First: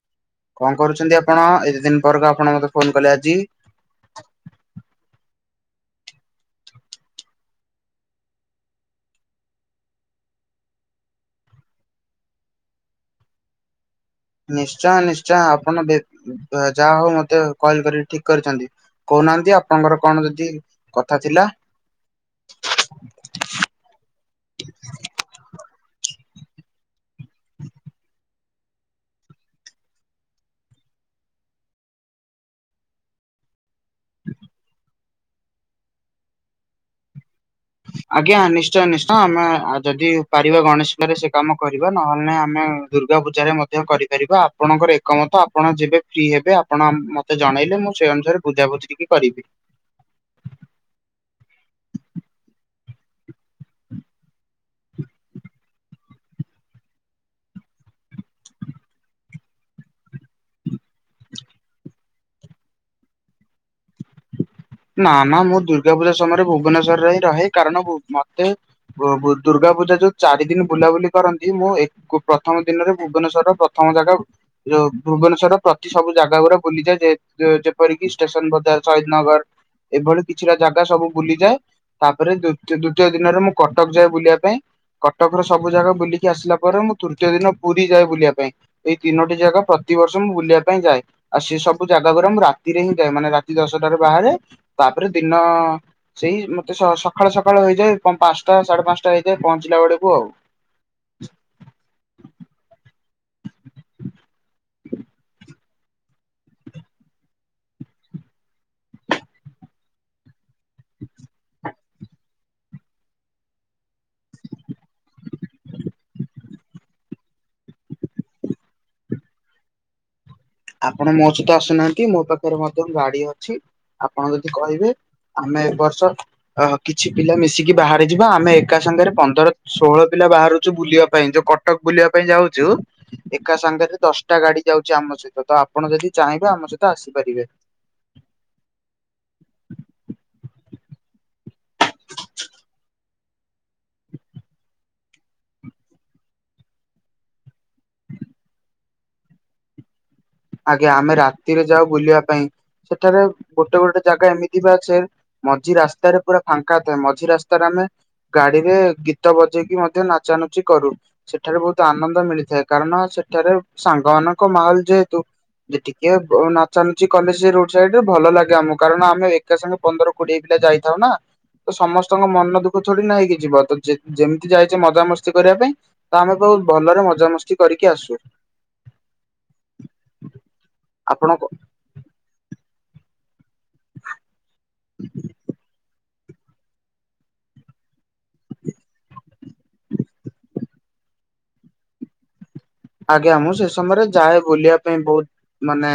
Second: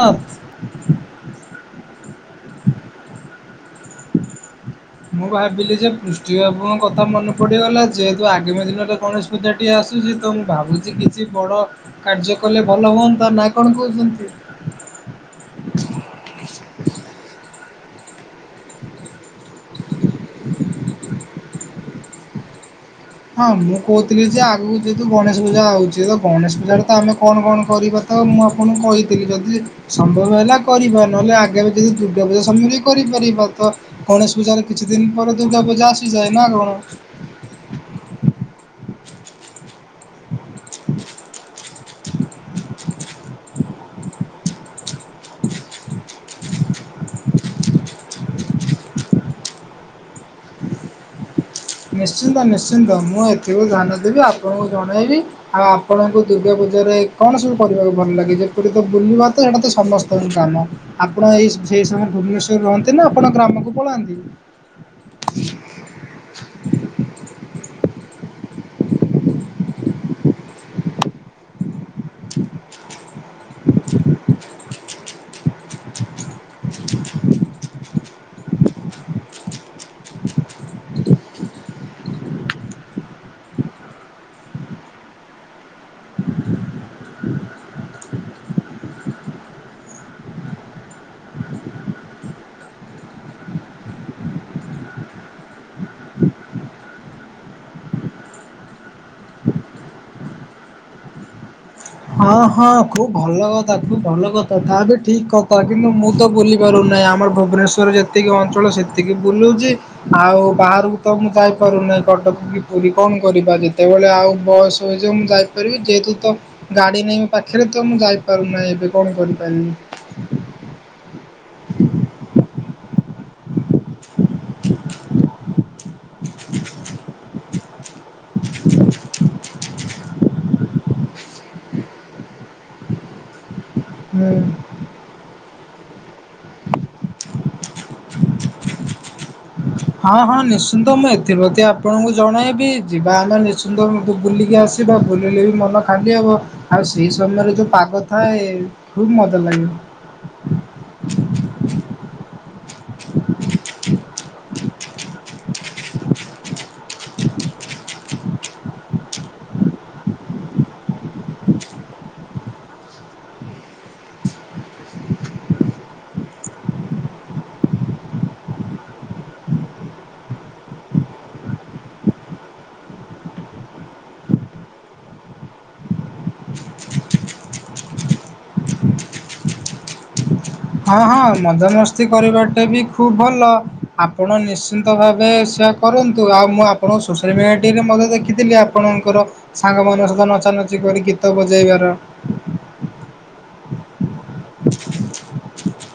Of କଣ କରୁଛନ୍ତି ଆପଣ ଏତେ ଦିନ ପରେକା ଆପଣ ମତେ ଫୋନ କଲେ ଆଜି ମୁଁ ଭାବିଲି ଯେ ପୃଷ୍ଟିଭପଙ୍କ କଥା ମନେ ପଡିଗଲା ଯେହେତୁ ଆଗାମୀ ଦିନରେ କୌଣସି ପୂଜାଟିଏ ଆସୁଛି ତ ମୁଁ ଭାବୁଛି କିଛି ବଡ଼ କାର୍ଯ୍ୟ କଲେ ଭଲ ହୁଅନ୍ତାନା କଣ କହୁଛନ୍ତି। ନିଶ୍ଚୟ ନିଶ୍ଚୟ ଆପଣ ଯାହା ହଉ ମତେ କଲ୍ କରିକି ଠିକ୍ କରିଛନ୍ତି କହୁନାହାନ୍ତି ଆପଣଙ୍କର କଣ ଯଦି କଥା ଥିଲା। ହଁ ମୁଁ କହୁଥିଲି ଯେ ଆଗକୁ ଯେହେତୁ ଗଣେଶ ପୂଜା ହଉଛି ତ ଗଣେଶ ପୂଜା ତ ଆମେ କଣ କଣ କରିବା। ତ ମୁଁ ଆପଣଙ୍କୁ କହିଥିଲି ଯଦି ସମ୍ଭବ ହେଲା କରିବା ନହେଲେ ଆଗେ ଯଦି ଦୁର୍ଗା ପୂଜା ସମୟରେ କରିପାରିବା ତ ଗଣେଶୂଜାରେ କିଛି ଦିନ ପରେ ଦୁର୍ଗା ପୂଜା ଆସିଯାଏ ନା କଣ। ଆଜ୍ଞା ନିଶ୍ଚୟ ନିଶ୍ଚୟ ଆମେ ଯଦି ପାରିବା ଗଣେଶଲାରେ ସେ କାମ କରିବା। ନହେଲେ ଆମେ ଦୁର୍ଗା ପୂଜାରେ ମଧ୍ୟ କରିପାରିବା ଆପଣଙ୍କର ଏକମତ ଆପଣ ଯେବେ ଫ୍ରି ହେବେ ଆପଣ ମତେ ଜଣେଇଲେ ମୁଁ ସେଇ ଅନୁସାରେ ବୁଝାବୁଝିକ କରିବି। ନିଶ୍ଚିନ୍ତ ନିଶ୍ଚିନ୍ତ ମୁଁ ଏଥିରୁ ଧ୍ୟାନ ଦେବି ଆପଣଙ୍କୁ ଜଣେଇବି। ଆଉ ଆପଣଙ୍କୁ ଦୁର୍ଗା ପୂଜାରେ କଣ ସବୁ କରିବାକୁ ଭଲ ଲାଗେ ଯେପରି ତ ବୁଲିବା ତ ଏଇଟା ତ ସମସ୍ତଙ୍କ କାମ। ଆପଣ ଏଇ ସେଇ ସମୟରେ ଭୁବନେଶ୍ଵରରେ ରହନ୍ତି ନା ଆପଣ ଗ୍ରାମକୁ ପଳାନ୍ତି। ନା ନା ମୁଁ ଦୁର୍ଗା ପୂଜା ସମୟରେ ଭୁବନେଶ୍ଵରରେ ହିଁ ରହେ କାରଣ ମତେ ଦୁର୍ଗା ପୂଜା ଯୋଉ ଚାରି ଦିନ ବୁଲାବୁଲି କରନ୍ତି ମୁଁ ପ୍ରଥମ ଦିନରେ ଭୁବନେଶ୍ୱରର ପ୍ରଥମ ଜାଗା ଯୋଉ ଭୁବନେଶ୍ୱର ପ୍ରତି ସବୁ ଜାଗା ଗୁଡା ବୁଲିଯାଏ ଯେପରିକି ଷ୍ଟେସନ, ଶହୀଦ ନଗର ଏଭଳି କିଛିଟା ଜାଗା ସବୁ ବୁଲିଯାଏ ତାପରେ ଦ୍ଵିତୀୟ ଦିନରେ ମୁଁ କଟକ ଯାଏ ବୁଲିବା ପାଇଁ। କଟକର ସବୁ ଜାଗା ବୁଲିକି ଆସିଲା ପରେ ମୁଁ ତୃତୀୟ ଦିନ ପୁରୀ ଯାଏ ବୁଲିବା ପାଇଁ। ଏଇ ତିନୋଟି ଜାଗା ପ୍ରତିବର୍ଷ ମୁଁ ବୁଲିବା ପାଇଁ ଯାଏ। ଆଉ ସେ ସବୁ ଜାଗା ଗଡା ମୁଁ ରାତିରେ ହିଁ ଯାଏ ମାନେ ରାତି ଦଶଟାରେ ବାହାରେ ତାପରେ ଦିନ ସେଇ ମତେ ସକାଳୁ ସକାଳୁ ହେଇଯାଏ ପାଞ୍ଚଟା, ସାଢେ ପାଞ୍ଚଟା ହେଇଯାଏ ପହଞ୍ଚିଲା ବେଳକୁ ଆଉ। ହଁ ହଁ ଖୁବ ଭଲ କଥା ଖୁବ ଭଲ କଥା ତା ବି ଠିକ କଥା କିନ୍ତୁ ମୁଁ ତ ବୁଲ ପାରୁନାହିଁ ଆମର ଭୁବନେଶ୍ୱର ଯେତିକି ଅଞ୍ଚଳ ସେତିକି ବୁଲୁଛି। ଆଉ ବାହାରକୁ ତ ମୁଁ ଯାଇପାରୁନାହିଁ କଟକ କି ପୁରୀ କଣ କରିବା ଯେତେବେଳେ ଆଉ ବସ୍ ସହଯୋଗ ମୁଁ ଯାଇପାରିବି ଯେହେତୁ ତ ଗାଡ଼ି ନାହିଁ ମୋ ପାଖରେ ତ ମୁଁ ଯାଇପାରୁନାହିଁ ଏବେ କଣ କରିପାରିବି। ଆପଣ ମୋ ସହିତ ଆସୁନାହାନ୍ତି ମୋ ପାଖରେ ମଧ୍ୟ ଗାଡି ଅଛି। ଆପଣ ଯଦି କହିବେ ଆମେ ଏ ବର୍ଷ ଅହ କିଛି ପିଲା ମିଶି ମିସିକି ବାହାରି ଯିବା ଆମେ ଏକା ସାଙ୍ଗରେ ପନ୍ଦର ଷୋହଳ ପିଲା ବାହାରୁଛୁ ବୁଲିବା ପାଇଁ ଯୋଉ କ କଟକ ବୁଲିବା ପାଇଁ ଯାଉଛୁ ଏକା ସାଙ୍ଗରେ ଦଶଟା ହୁଁ। ଗାଡି ଯାଉଛି ଆମ ସହିତ ତ ଆପଣ ଯଦି ଚାହିଁବେ ଆମ ସହିତ ଆସିପାରିବେ। ହଁ ହଁ ନିଶ୍ଚିନ୍ତ ମୁଁ ଏଥି ପ୍ରତି ଆପଣଙ୍କୁ ଜଣେଇବି ଯିବା ଆମେ ନିଶ୍ଚିନ୍ତ ମୁ ବୁଲିକି ଆସ ଯିବ ବୁଲିଲେ ବି ମନ ଖାଲି ହବ। ଆଉ ସେଇ ସମୟରେ ଯୋଉ ପାଗ ଥାଏ ଖୁବ୍ ମଜା ଲାଗିବ। ଆଜ୍ଞା ଆମେ ରାତିରେ ଯାଉ ବୁଲିବା ପାଇଁ ସେଠାରେ ଗୋଟେ ଗୋଟେ ଜାଗା ଏମିତି ବି ଅଛି ମଝି ରାସ୍ତାରେ ପୁରା ଫାଙ୍କା ଥାଏ ମଝି ରାସ୍ତାରେ ଆମେ ଗାଡିରେ ଗୀତ ବଜେଇକି ମଧ୍ୟ ନାଚାନଚି କରୁ। ସେଠାରେ ବହୁତ ଆନନ୍ଦ ମିଳିଥାଏ କାରଣ ସେଠାରେ ସାଙ୍ଗମାନଙ୍କ ମାହଲ ଯେହେତୁ ଯେ ଟିକେ ନାଚାନୁଚି କଲେ ସେ ରୋଡ ସାଇଡରେ ଭଲ ଲାଗେ ଆମକୁ କାରଣ ଆମେ ଏକା ସାଙ୍ଗେ ପନ୍ଦର କୋଡିଏ ପିଲା ଯାଇଥାଉ ନା। ତ ସମସ୍ତଙ୍କ ମନ ଦୁଃଖ ଥୋଡି ନା ହେଇକି ଯିବ ତ ଯେମିତି ଯାଇଛେ଼ ମଜାମସ୍ତି କରିବା ପାଇଁ। ତ ଆମେ ବହୁତ ଭଲରେ ମଜାମସ୍ତି କରିକି ଆସୁ। ହଁ ହଁ ଆପଣ ମଜାମସ୍ତି କରିବାଟା ବି ଖୁବ ଭଲ। ଆପଣ ନିଶ୍ଚିନ୍ତ ଭାବେ ସେଆ କରନ୍ତୁ। [unintelligible] ମୁଁ ଆପଣଙ୍କୁ ସୋସିଆଲ ମିଡ଼ିଆଟିରେ ମଧ୍ୟ ଦେଖିଥିଲି ଆପଣଙ୍କର ସାଙ୍ଗ ମାନଙ୍କ ସହୀତ ନଚାନଚି କରି ଗୀତ ବଜେଇବାର। ଆଜ୍ଞା ମୁଁ ସେ ସମୟରେ ଯାଏ ବୁଲିବା ପାଇଁ ବହୁତ ମାନେ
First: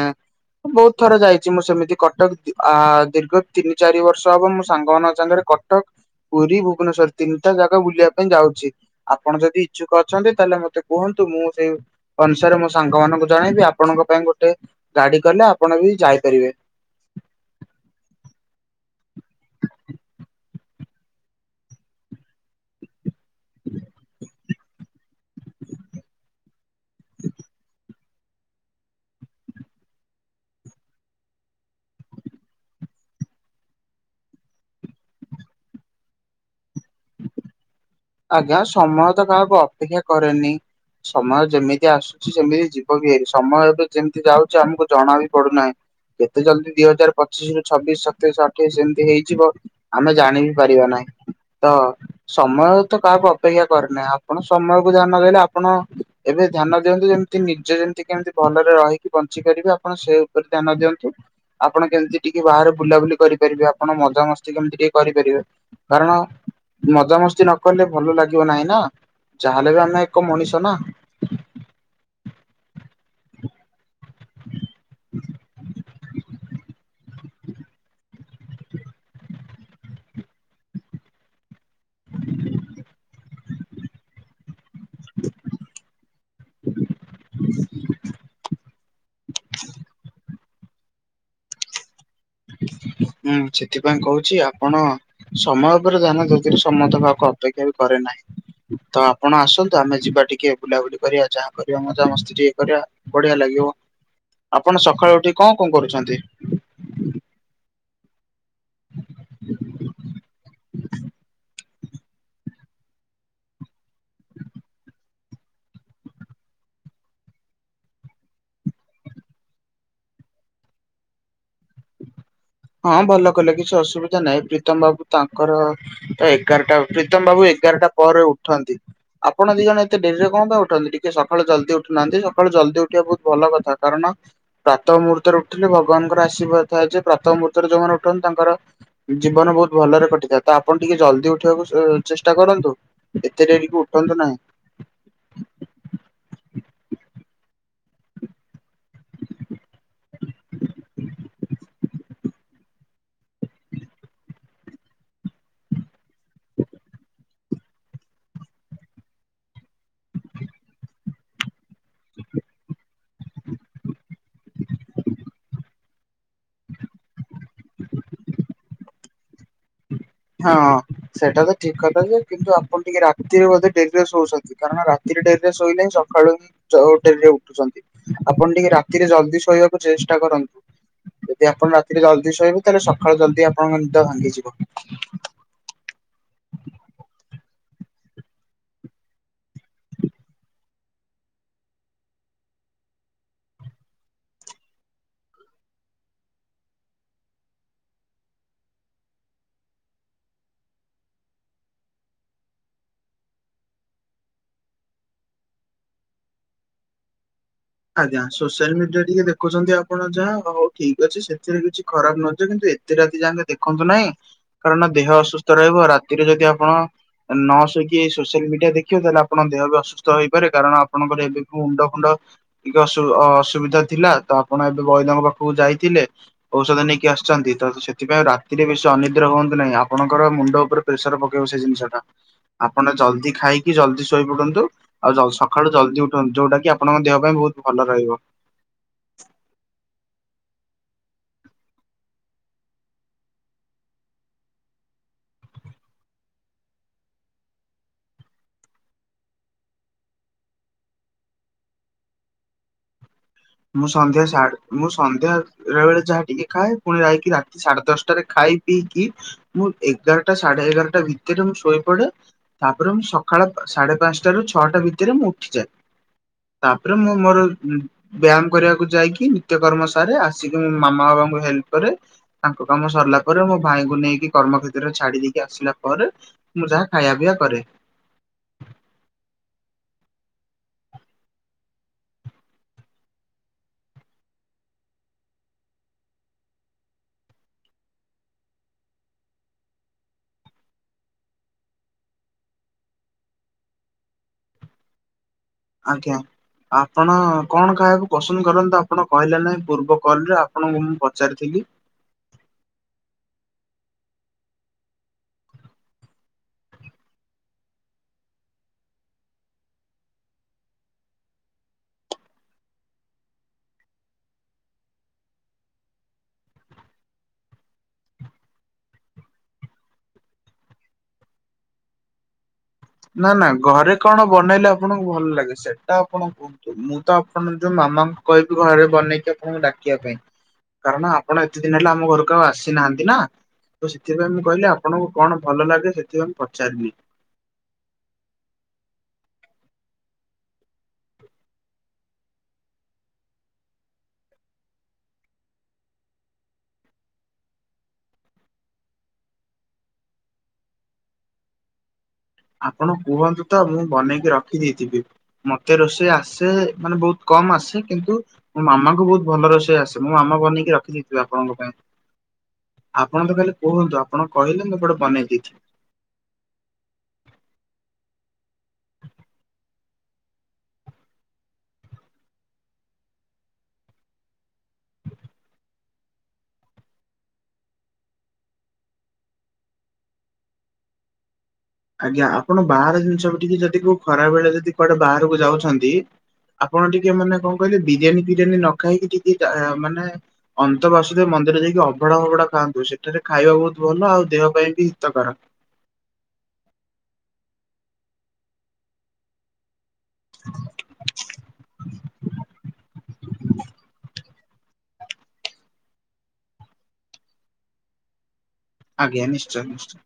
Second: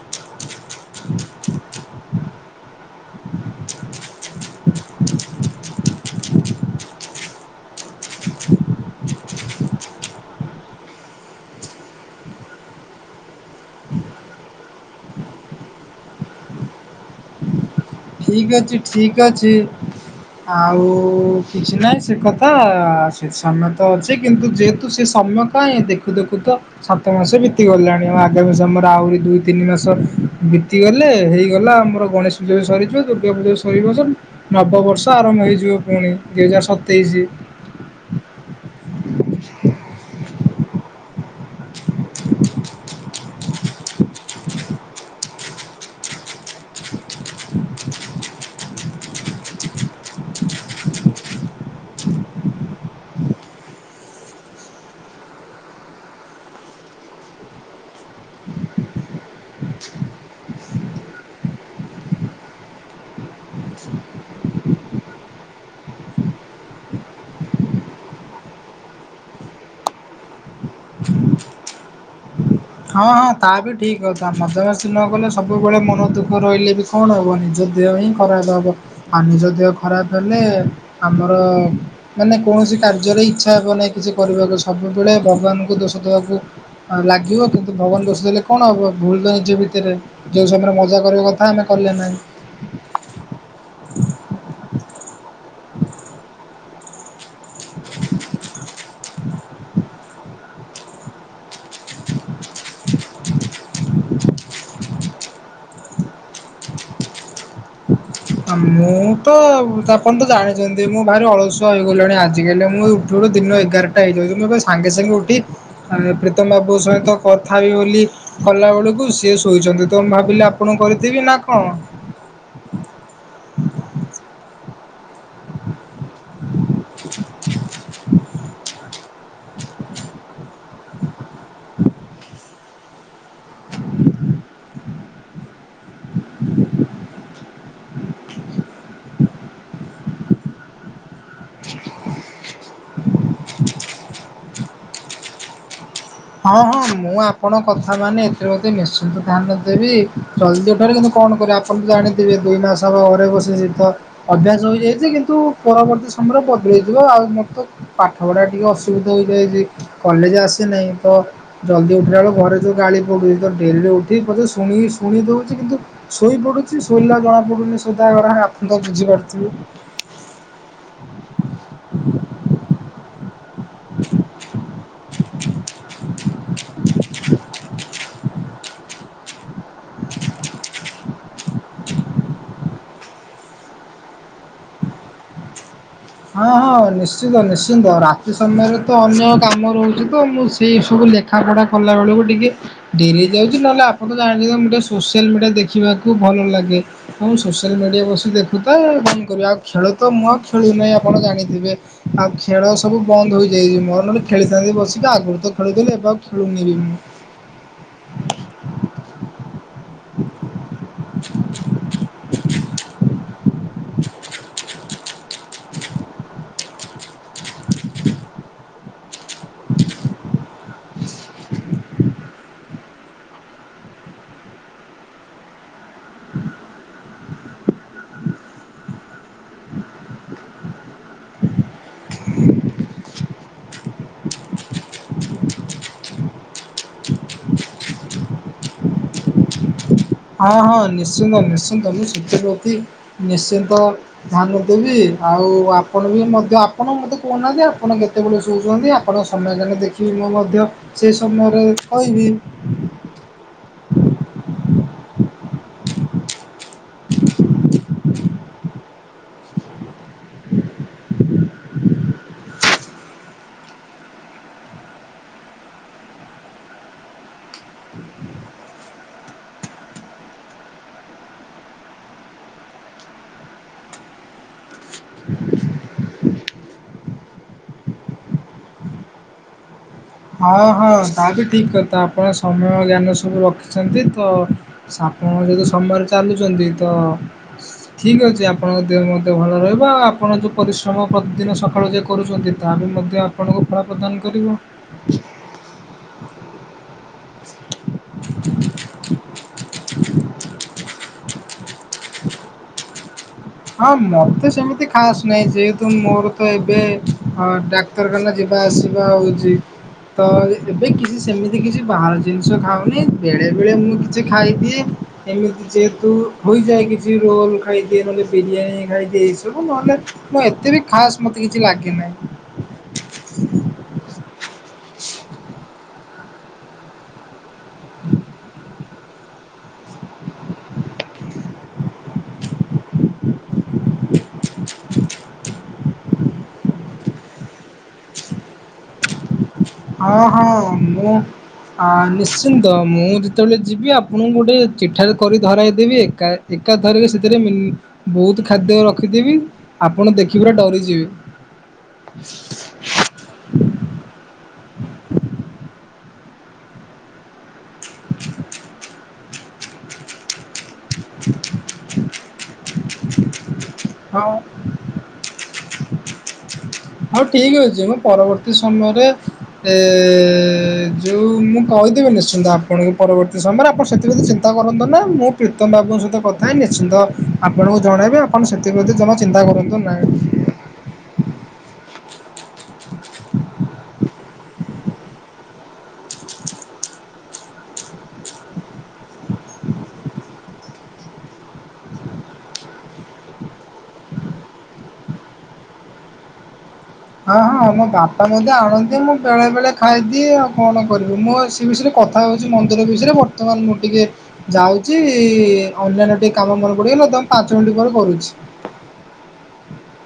ବହୁତ ଥର ଯାଇଛି ମୁଁ ସେମିତି କଟକ ଆ ଦୀର୍ଘ ତିନି, ଚାରି ବର୍ଷ ହବ ମୋ ସାଙ୍ଗ ମାନଙ୍କ ସାଙ୍ଗରେ କଟକ, ପୁରୀ, ଭୁବନେଶ୍ୱର ତିନିଟା ଜାଗା ବୁଲିବା ପାଇଁ ଯାଉଛି। ଆପଣ ଯଦି ଇଚ୍ଛୁକ ଅଛନ୍ତି ତାହେଲେ ମତେ କୁହନ୍ତୁ ମୁଁ ସେଇ ଅନୁସାରେ ମୁଁ ସାଙ୍ଗ ମାନଙ୍କୁ ଜଣେଇବି ଆପଣଙ୍କ ପାଇଁ ଗୋଟେ ଗାଡି କଲେ ଆପଣ ବି ଯାଇପାରିବେ। ଠିକ ଅଛି ଠିକ ଅଛି। ଆଉ କିଛି ନାହିଁ ସେ କଥା ସମୟ ତ ଅଛି କିନ୍ତୁ ଯେହେତୁ ସେ ସମୟ କାଇଁ ଦେଖୁ ଦେଖୁ ତ ସାତ ମାସ ବିତିଗଲାଣି ଆଉ ଆଗାମୀ ସମୟରେ ଆହୁରି ଦୁଇ, ତିନି ମାସ ବିତିଗଲେ ହେଇଗଲା ଆମର। ଗଣେଶ ପୂଜା ବି ସରିଯିବ ଦୁର୍ଗାପୂଜା ବି ସରିବ ସ ନବବର୍ଷ ଆରମ୍ଭ ହେଇଯିବ ପୁଣି ଦୁଇ ହଜାର ସତ ତେଇସି। ଆଜ୍ଞା ସମୟ ତ କାହାକୁ ଅପେକ୍ଷା କରେନି। ସମୟ ଯେମିତି ଆସୁଛି ସେମିତି ଯିବ ବି ହେରି। ସମୟ ଏବେ ଯେମିତି ଯାଉଛି ଆମକୁ ଜଣା ବି ପଡୁନାହିଁ। କେତେ ଜଲ୍ଦି ଦି ହଜାର ପଚିଶ ରୁ ଛବିଶ୍, ସତେଇଶ୍, ଅଠେଇଶି ଏମିତି ହେଇଯିବ ଆମେ ଜାଣି ବି ପାରିବା ନାହିଁ ତ ସମୟ ତ କାହାକୁ ଅପେକ୍ଷା କରିନାହିଁ ଆପଣ ସମୟକୁ ଧ୍ୟାନ ଦେଲେ ଆପଣ ଏବେ ଧ୍ୟାନ ଦିଅନ୍ତୁ ଯେମିତି ନିଜେ ଯେମିତି କେମିତି ଭଲରେ ରହିକି ବଞ୍ଚିପାରିବେ ଆପଣ ସେ ଉପରେ ଧ୍ୟାନ ଦିଅନ୍ତୁ। ଆପଣ କେମିତି ଟିକେ ବାହାରେ ବୁଲାବୁଲି କରିପାରିବେ ଆପଣ ମଜାମସ୍ତି କେମିତି ଟିକେ କରିପାରିବେ। କାରଣ ମଜାମସ୍ତି ନ କଲେ ଭଲ ଲାଗିବ ନାହିଁ ନା ଯାହାେଲେ ବି ଆମେ ଏକ ମଣିଷ ନା ହଁ ହଁ ତାହା ବି ଠିକ୍ ମଜମସ୍ତି ନ କଲେ ସବୁବେଳେ ମନ ଦୁଃଖ ରହିଲେ ବି କଣ ହେବ ନିଜ ଦେହ ହିଁ ଖରାପ ହେବ ଆଉ ନିଜ ଦେହ ଖରାପ ହେଲେ ଆମର ମାନେ କୌଣସି କାର୍ଯ୍ୟ ରେ ଇଚ୍ଛା ହବ ନାହିଁ କିଛି କରିବାକୁ ସବୁବେଳେ ଭଗବାନଙ୍କୁ ଦୋଷ ଦେବାକୁ ଲାଗିବ କିନ୍ତୁ ଭଗବାନ ଦେଷ ଦେଲେ କଣ ହେବ ଭୁଲ ତ ନିଜ ଭିତରେ ଯେଉଁ ସମୟରେ ମଜା କରିବା କଥା ଆମେ କଲେ ନାହିଁ। ହୁଁ ସେଥିପାଇଁ କହୁଛି ଆପଣ ସମୟ ଉପରେ ଧ୍ୟାନ ଦେଥିରେ ସମ୍ମତ ହେବାକୁ ଅପେକ୍ଷା ବି କରେ ନାହିଁ। ତ ଆପଣ ଆସନ୍ତୁ ଆମେ ଯିବା ଟିକେ ବୁଲାବୁଲି କରିବା ଯାହା କରିବା ମଜା ମସ୍ତି ଟିକେ କରିବା। ବଢିଆ ଲାଗିବ ଆପଣ ସକାଳୁ ଉଠି କଣ କଣ କରୁଛନ୍ତି। ମୁଁ ତ ତାପର୍ଯ୍ୟନ୍ତ ଜାଣିଛନ୍ତି ମୁଁ ଭାରି ଅଳସୁ ଆ ହେଇଗଲଣି ଆଜିକାଲି ମୁଁ ଉଠିବଠୁ ଦିନ ଏଗାରଟା ହେଇଯାଉଛି ମୁଁ ସାଙ୍ଗେ ସାଙ୍ଗେ ଉଠି ଆ ପ୍ରୀତମ ବାବୁ ସହିତ କଥା ହେବି ବୋଲି। କଲା ବେଳକୁ ସିଏ ଶୋଇଛନ୍ତି ତ ମୁଁ ଭାବିଲି ଆପଣଙ୍କୁ କରିଦେବି ନା କଣ? ହଁ ଭଲ କଲେ କିଛି ଅସୁବିଧା ନାହିଁ ପ୍ରୀତମ ବାବୁ ତାଙ୍କର ତ ଏଗାରଟା ପ୍ରୀତମ ବାବୁ ଏଗାରଟା ପରେ ଉଠନ୍ତି। ଆପଣ ଦି ଜଣ ଏତେଡେରିରେ କଣ ପାଇଁ ଉଠନ୍ତି ଟିକେ ସକାଳୁ ଜଲଦି ଉଠୁନାହାନ୍ତି ସକାଳୁ ଜଲଦି ଉଠିବା ବହୁତ ଭଲ କଥା କାରଣ ପ୍ରାତଃ ମୁହୂତ୍ତରେ ଉଠିଲେ ଭଗବାନଙ୍କର ଆଶୀର୍ବାଦ ଥାଏ ଯେ ପ୍ରାତଃ ମୁହୂତ୍ତରେ ଯୋଉମାନେ ଉଠନ୍ତି ତାଙ୍କର ଜୀବନ ବହୁତ ଭଲରେ କଟିଥାଏ ତ ଆପଣ ଟିକେ ଜଲଦି ଉଠିବାକୁ ଚେଷ୍ଟା କରନ୍ତୁ। ଏତେ ଡେରିକ ଉଠନ୍ତୁ ନାହିଁ। ହଁ ହଁ ମୁଁ ଆପଣଙ୍କ କଥା ମାନେ ଏଥିରେ ବୋଧେ ନିଶ୍ଚିନ୍ତ ଧ୍ୟାନ ଦେବି। ଜଲଦି ଉଠାରେ କିନ୍ତୁ କଣ କରିବ ଆପଣ ତ ଜାଣିଥିବେ ଦୁଇ ମାସ ହ ଘରେ ବସି ଶୀତ ଅଭ୍ୟାସ ହେଇଯାଇଛି କିନ୍ତୁ ପରବର୍ତ୍ତୀ ସମୟରେ ବଦଳେଇଯିବ ଆଉ ମୋର ତ ପାଠ ପଢା ଟିକେ ଅସୁବିଧା ହେଇଯାଏ ଯେ କଲେଜ ଆସେ ନାହିଁ। ତ ଜଲ୍ଦି ଉଠିଲା ବେଳେ ଘରେ ଯୋଉ ଗାଳି ପଡୁଛି ତ ଡେରିରେ ଉଠି ପ ଶୁଣି ଶୁଣି ଦେଉଛି କିନ୍ତୁ ଶୋଇପଡୁଛି ଶୋଇଲା ଜଣାପଡୁନି ସିଧା ଆପଣଙ୍କ ତବୁଝିପାରୁଥିବେ। ହଁ ସେଟା ତ ଠିକ କଥା ଯେ କିନ୍ତୁ ଆପଣ ଟିକେ ରାତିରେଅଧେ ଡେରିରେ ଶଉଛନ୍ତି କାରଣ ରାତିରେ ଡେରିରେ ଶୋଇଲେିଁ ସକାଳୁ ହିଁ ଯୋଉ ଡେରି ରେ ଉଠୁଛନ୍ତି ଆପଣ ଟିକେ ରାତିରେ ଜଲଦି ଶୋଇବାକୁ ଚେଷ୍ଟା କରନ୍ତୁ। ଯଦି ଆପଣ ରାତିରେ ଜଲଦି ଶୋଇବେୁ ତାହେଲେ ସକାଳୁ ଜଲଦି ଆପଣଙ୍କ ନିଦ ଭାଙ୍ଗିଯିବ। ହଁ ହଁ ନିଶ୍ଚିନ୍ତ ନିଶ୍ଚିନ୍ତ ରା ସେ ସମୟରେ ତ ଅନ୍ୟ କାମ ରହୁଛି ତ ମୁଁ ସେଇସବୁ ଲେଖାପଢ଼ା କଲାବେଳକୁ ଟିକିଏ ଡେରି ଯାଉଛି ନହେଲେ ଆପଣ ତ ଜାଣେଁ ଟିକେ ସୋସିଆଲ ମିଡ଼ିଆ ଦେଖିବାକୁ ଭଲ ଲାଗେ। ହଁ ମୁଁ ସୋସିଆଲ ମିଡ଼ିଆ ବସି ଦେଖୁ ତ କଣ କରିବି ଆଉ ଖେଳୁ ତ ମୁଁ ଆଉ ଖେଳୁନାହିଁ ଆପଣ ଜାଣିଥିବେ। ଆଉ ଖେଳ ସବୁ ବନ୍ଦ ହେଇଯାଇଛି ମୋର ନରେ ଖେଳିଥାନ୍ତି ବସିକି ଆଗରୁ ତ ଖେଳୁଥିଲଥିଲେ ଏବେ ଆଉ ଖେଳୁନି ବି ମୁଁ ଆଜ୍ଞା ସୋସିଆଲ ମିଡିଆରେ ଟିକେ ଦେଖୁଛନ୍ତି ଆପଣ ଯାହା ହଉ ଠିକ ଅଛି ସେଥିରେ କିଛି ଖରାପ ନୁହଁ କିନ୍ତୁ ଏତେ ରାତି ଯାଏ ଦେଖନ୍ତୁ ନାହିଁ। କାରଣ ଦେହ ଅସୁସ୍ଥ ରହିବ ରାତିରେ ଯଦି ଆପଣ ନ ଶୋଇକି ସୋସିଆଲ ମିଡିଆ ଦେଖିବ ତାହେଲେ ଆପଣ ଦେହ ବି ଅସୁଥ ହୋଇପାରେ କାରଣ ଆପଣଙ୍କର ଏବେ ବି ମୁଣ୍ଡ ଫୁଣ୍ଡ ଟିକେ ଅସୁ ଅସୁବିଧା ଥିଲା ତ ଆପଣ ଏବେ ବୈଦଙ୍କ ପାଖକୁ ଯାଇଥିଲେ। ଔଷଧ ନେଇକି ଆସିଛନ୍ତି ତ ସେଥିପାଇଁ ରାତିରେ ବେଶ ଅନିଦ୍ରା ହୁଅନ୍ତୁ ନାହିଁ ଆପଣଙ୍କର ମୁଣ୍ଡ ଉପରେ ପ୍ରେସର ପକେଇବ ସେ ଜିନିଷ ଟା ଆପଣ ଜଲଦି ଖାଇକି ଜଲଦି ଶୋଇ ପଡନ୍ତୁ। ଆଉ ସକାଳୁ ଜଲଦି ଉଠନ୍ତୁ ଯୋଉଟା କି ଆପଣଙ୍କ ଦେହ ପାଇଁ ବହୁତ ଭଲ ରହିବ। ହଁ ହଁ ନିଶ୍ଚିନ୍ତ ନିଶ୍ଚିନ୍ତ ମୁଁ ସେଥି ପ୍ରତି ନିଶ୍ଚିନ୍ତ ଧ୍ୟାନ ଦେବି ଆଉ ଆପଣ ବି ମଧ୍ୟ ଆପଣ ମତେ କହୁନାହାନ୍ତି ଆପଣ କେତେ? କେତେବେଳେ ଶଉଛନ୍ତି ଆପଣ ସମୟ କାଲିେ ଦେଖିବି ମୁଁ ମଧ୍ୟ ସେ ସମୟରେ କହିବି। ମୁଁ ସନ୍ଧ୍ୟା ମୁଁ ସନ୍ଧ୍ୟା ରବେଳେ ଯାହା ଟିକେ ଖାଏ ପୁଣି ଯାଇକି ରାତି ସାଢ଼େ ଦଶଟାରେ ଖାଇ ଇକି ମୁଁ ଏଗାରଟା ସାଢ଼େ ଏଗାରଟା ଭିତରେ ମୁଁ ଶୋଇ ପଡେ। ତାପରେ ମୁଁ ସକାଳ ସାଢ଼େପାଞ୍ଚଟା ରୁ ଛଅଟା ଭିତରେ ମୁଁ ଉଠିଯାଏ। ତାପରେ ମୁଁ ମୋର ବ୍ୟାୟାମ କରିବାକୁ ଯାଇକି ନିତ୍ୟକର୍ମ ସାରେ ଆସିକି ମାମା ବାବାଙ୍କୁ ହେଲ୍ପ କରେ। ତାଙ୍କ କାମ ସରିଲା ପରେ ମୋ ଭାଇଙ୍କୁ ନେଇକି କର୍ମ କ୍ଷେତ୍ରରେ ଛାଡି ଦେଇକି ଆସିଲା ପରେ। ମୁଁ ଯାହା ଖାଇଆ ପିଇଆ କରେ। ହଁ ହଁ ତା ବି ଠିକ୍ କଥା ଆପଣ ସମୟ ଜ୍ଞାନ ସବୁ ରଖିଛନ୍ତି ତ ସାପଣ ଯଦି ସମୟରେ ଚାଲୁଚନ୍ତି ତ ଠିକ୍ ଅଛି ଆପଣଙ୍କ ଦେହ ମଧ୍ୟ ଭଲ ରହିବ ଆପଣ ଯୋ ପରିଶ୍ରମ ପ୍ରତିଦିନ ସକାଳୁ ଯେ କରୁଚନ୍ତି। ତାବି ମଧ୍ୟ ଆପଣଙ୍କୁ ଫଳ ପ୍ରଦାନ୍ କରିବ। ଆଜ୍ଞା ଆପଣ କଣ ଖାଇଆକୁ ପସ୍ [inaudible] କରନ୍ତ ଆପଣ କହିଲେ ନାହିଁ ପୂର୍ବ କଲରେ ଆପଣଙ୍କୁ ମୁଁ ପଚାରିଥିଲି? ହଁ ମତେ ସେମିତି ଖାସ ନାଇ ଯେହେତୁ ମୋର ତ ଏବେ ହ ଡା ଡାକ୍ତରଖାନା ଯିବା ଆସିବା ହଉଚି। ତ ଏବେ କିଛି ସେମିତି କିଛି ବାହାର ଜିନିଷ ଖାଉନି ବେଳେ ବେଳେ ମୁଁ କିଛି ଖାଇଦିଏ। ଏମିତି ଯେହେତୁ ହୋଇଯାଏ କିଛି ରୋଲ ଖାଇଦିଏ ନହେଲେ ବିରିୟାନୀ ଖାଇଦେ ଏସବୁ ନହେଲେ ମ ଏତେ ବି ଖାସ ମତେ କିଛି ଲାଗେନାହିଁ। ନା ନା ଘରେ କଣ ବନେଇଲେ ଆପଣଙ୍କୁ ଭଲ ଲାଗେ ସେଟା ଆପଣଙ୍କୁ ମୁଁ ତ ଆପଣ ଯୋ ମାମାଙ୍କୁ କହିବି ଘରେ ବନେଇକି ଆପଣଙ୍କୁ ଡାକିବା ପାଇଁ। କାରଣ ଆପଣ ଏତେ ଦିନି ହେଲା ଆମ ଘରକୁ ଆଉ ଆସିନାହାନ୍ତି ନା। ତ ସେଥିପାଇଁ ମୁଁ କହିଲି ଆପଣଙ୍କୁ କଣ ଭଲଲାଗେ ସେଥିପାଇଁ ମୁଁ ପଚାରିଲି। ହଁ ହଁ ମୁଁ ହଁ ନିଶ୍ଚିନ୍ତ ମୁଁ ଯେତେଳେ ଯିବି ଆପଣଙ୍କୁ ଗୋଟେ ଚିଠାରେ କରି ଧରାଇଦେବି ଏକା ଏକାଥରକେ ସେଥିରେ ମିନ୍ ବହୁତୁ ଖାଦ୍ୟ ରଖିଥିବି। ଆପଣ ଦେଖି ପୁରା ଡରିଯିବେ। ଆପଣ କୁହନ୍ତୁ ତ ମୁଁ ବନେଇକି ରଖି ଦେଇଥିବି ମତେ ରୋଷେଇ ଆସେ। ମାନେ ବହୁତ୍ କମ୍ ଆସେ କିନ୍ତୁ ମୋ ମାମାଙ୍କୁ ବହୁତ୍ ଭଲ ରୋଷେଇ ଆସେ ମୋ ମାମା ବନେଇକି ର [inaudible] ଆପଣଙ୍କ ପାଇଁ ଆପଣ ତ ଖାଲି କୁହନ୍ତୁ ହଁ ଆପଣ କହିଲେ ମୁଁ ପଟେ ବନେଇ ଦେଇଥି ହଉ ଠିକ୍ ଅଛି ମୁଁ ପରବର୍ତ୍ତୀ ସମୟରେ ଏ ଯୋଉ ମୁଁ କହିଦେବି ନିଶ୍ଚିନ୍ତ ଆପଣଙ୍କୁ ପରବର୍ତ୍ତୀ ସମୟରେ ଆପଣ ସେଥିପତି ଚି ଚିନ୍ତା କରନ୍ତୁନି ମୁଁ ପ୍ରୀତମ ବାବୁଙ୍କ ସହିତ କଥାହେଇ ନିଶ୍ଚିନ୍ତ ଆପଣଙ୍କୁ ଜଣେଇବେ ଆପଣ ସେଥିପ୍ରତି ଜମା ଚିନ୍ତା କରନ୍ତୁ ନାଇଁଁ। ଆଜ୍ଞା ଆପଣ ବାହାର ଜିନିଷ ବି ଟିକେ ଯଦି କଉ ଖରାବେଳେ ଯଦି କୁଆଡେ ବାହାରକୁ ଯାଉଛନ୍ତି। ଆପଣ ଟିକେ ମାନେ କଣ କହିଲେ ବିରିୟାନୀ ଫିରିୟାନୀ ନ ଖାଇକି ଟିକେ ଯା ମାନେ। ଅନ୍ତ ବାସୁଦେବ ମନ୍ଦିର ଯାଇକି ଅଭଡା ଫଭଡା ଖାଆନ୍ତୁ ସେଠାରେ ଖାଇବା ବହୁତ୍ ଭଲ ଆଉ ଦେହ ପାଇଁ ବି ହିତକାର। ହଁ ହଁ ମୋ ବାପା ମଧ୍ୟ ଆଣନ୍ତି ମୁଁ ବେଳେ ବେଳେ ଖାଇଦିଏ ଆଉ କଣ। ମୋ ସେ ବିଷୟରେ କଥା ହେଉଛି ମନ୍ଦିର ବିଷୟରେ ବର୍ତ୍ତମାନ ମୁଁ ଟିକେ। ଯାଉଚି ଅନ୍ୟାନ୍ୟ ଟିକେ କାମ ମୋର ପଡିଗଲା ତ ପାଞ୍ଚ ମିନିଟ୍ ପରେ କରୁଛି। ଆଜ୍ଞା ନିଶ୍ଚୟ ନିଶ୍ଚୟ।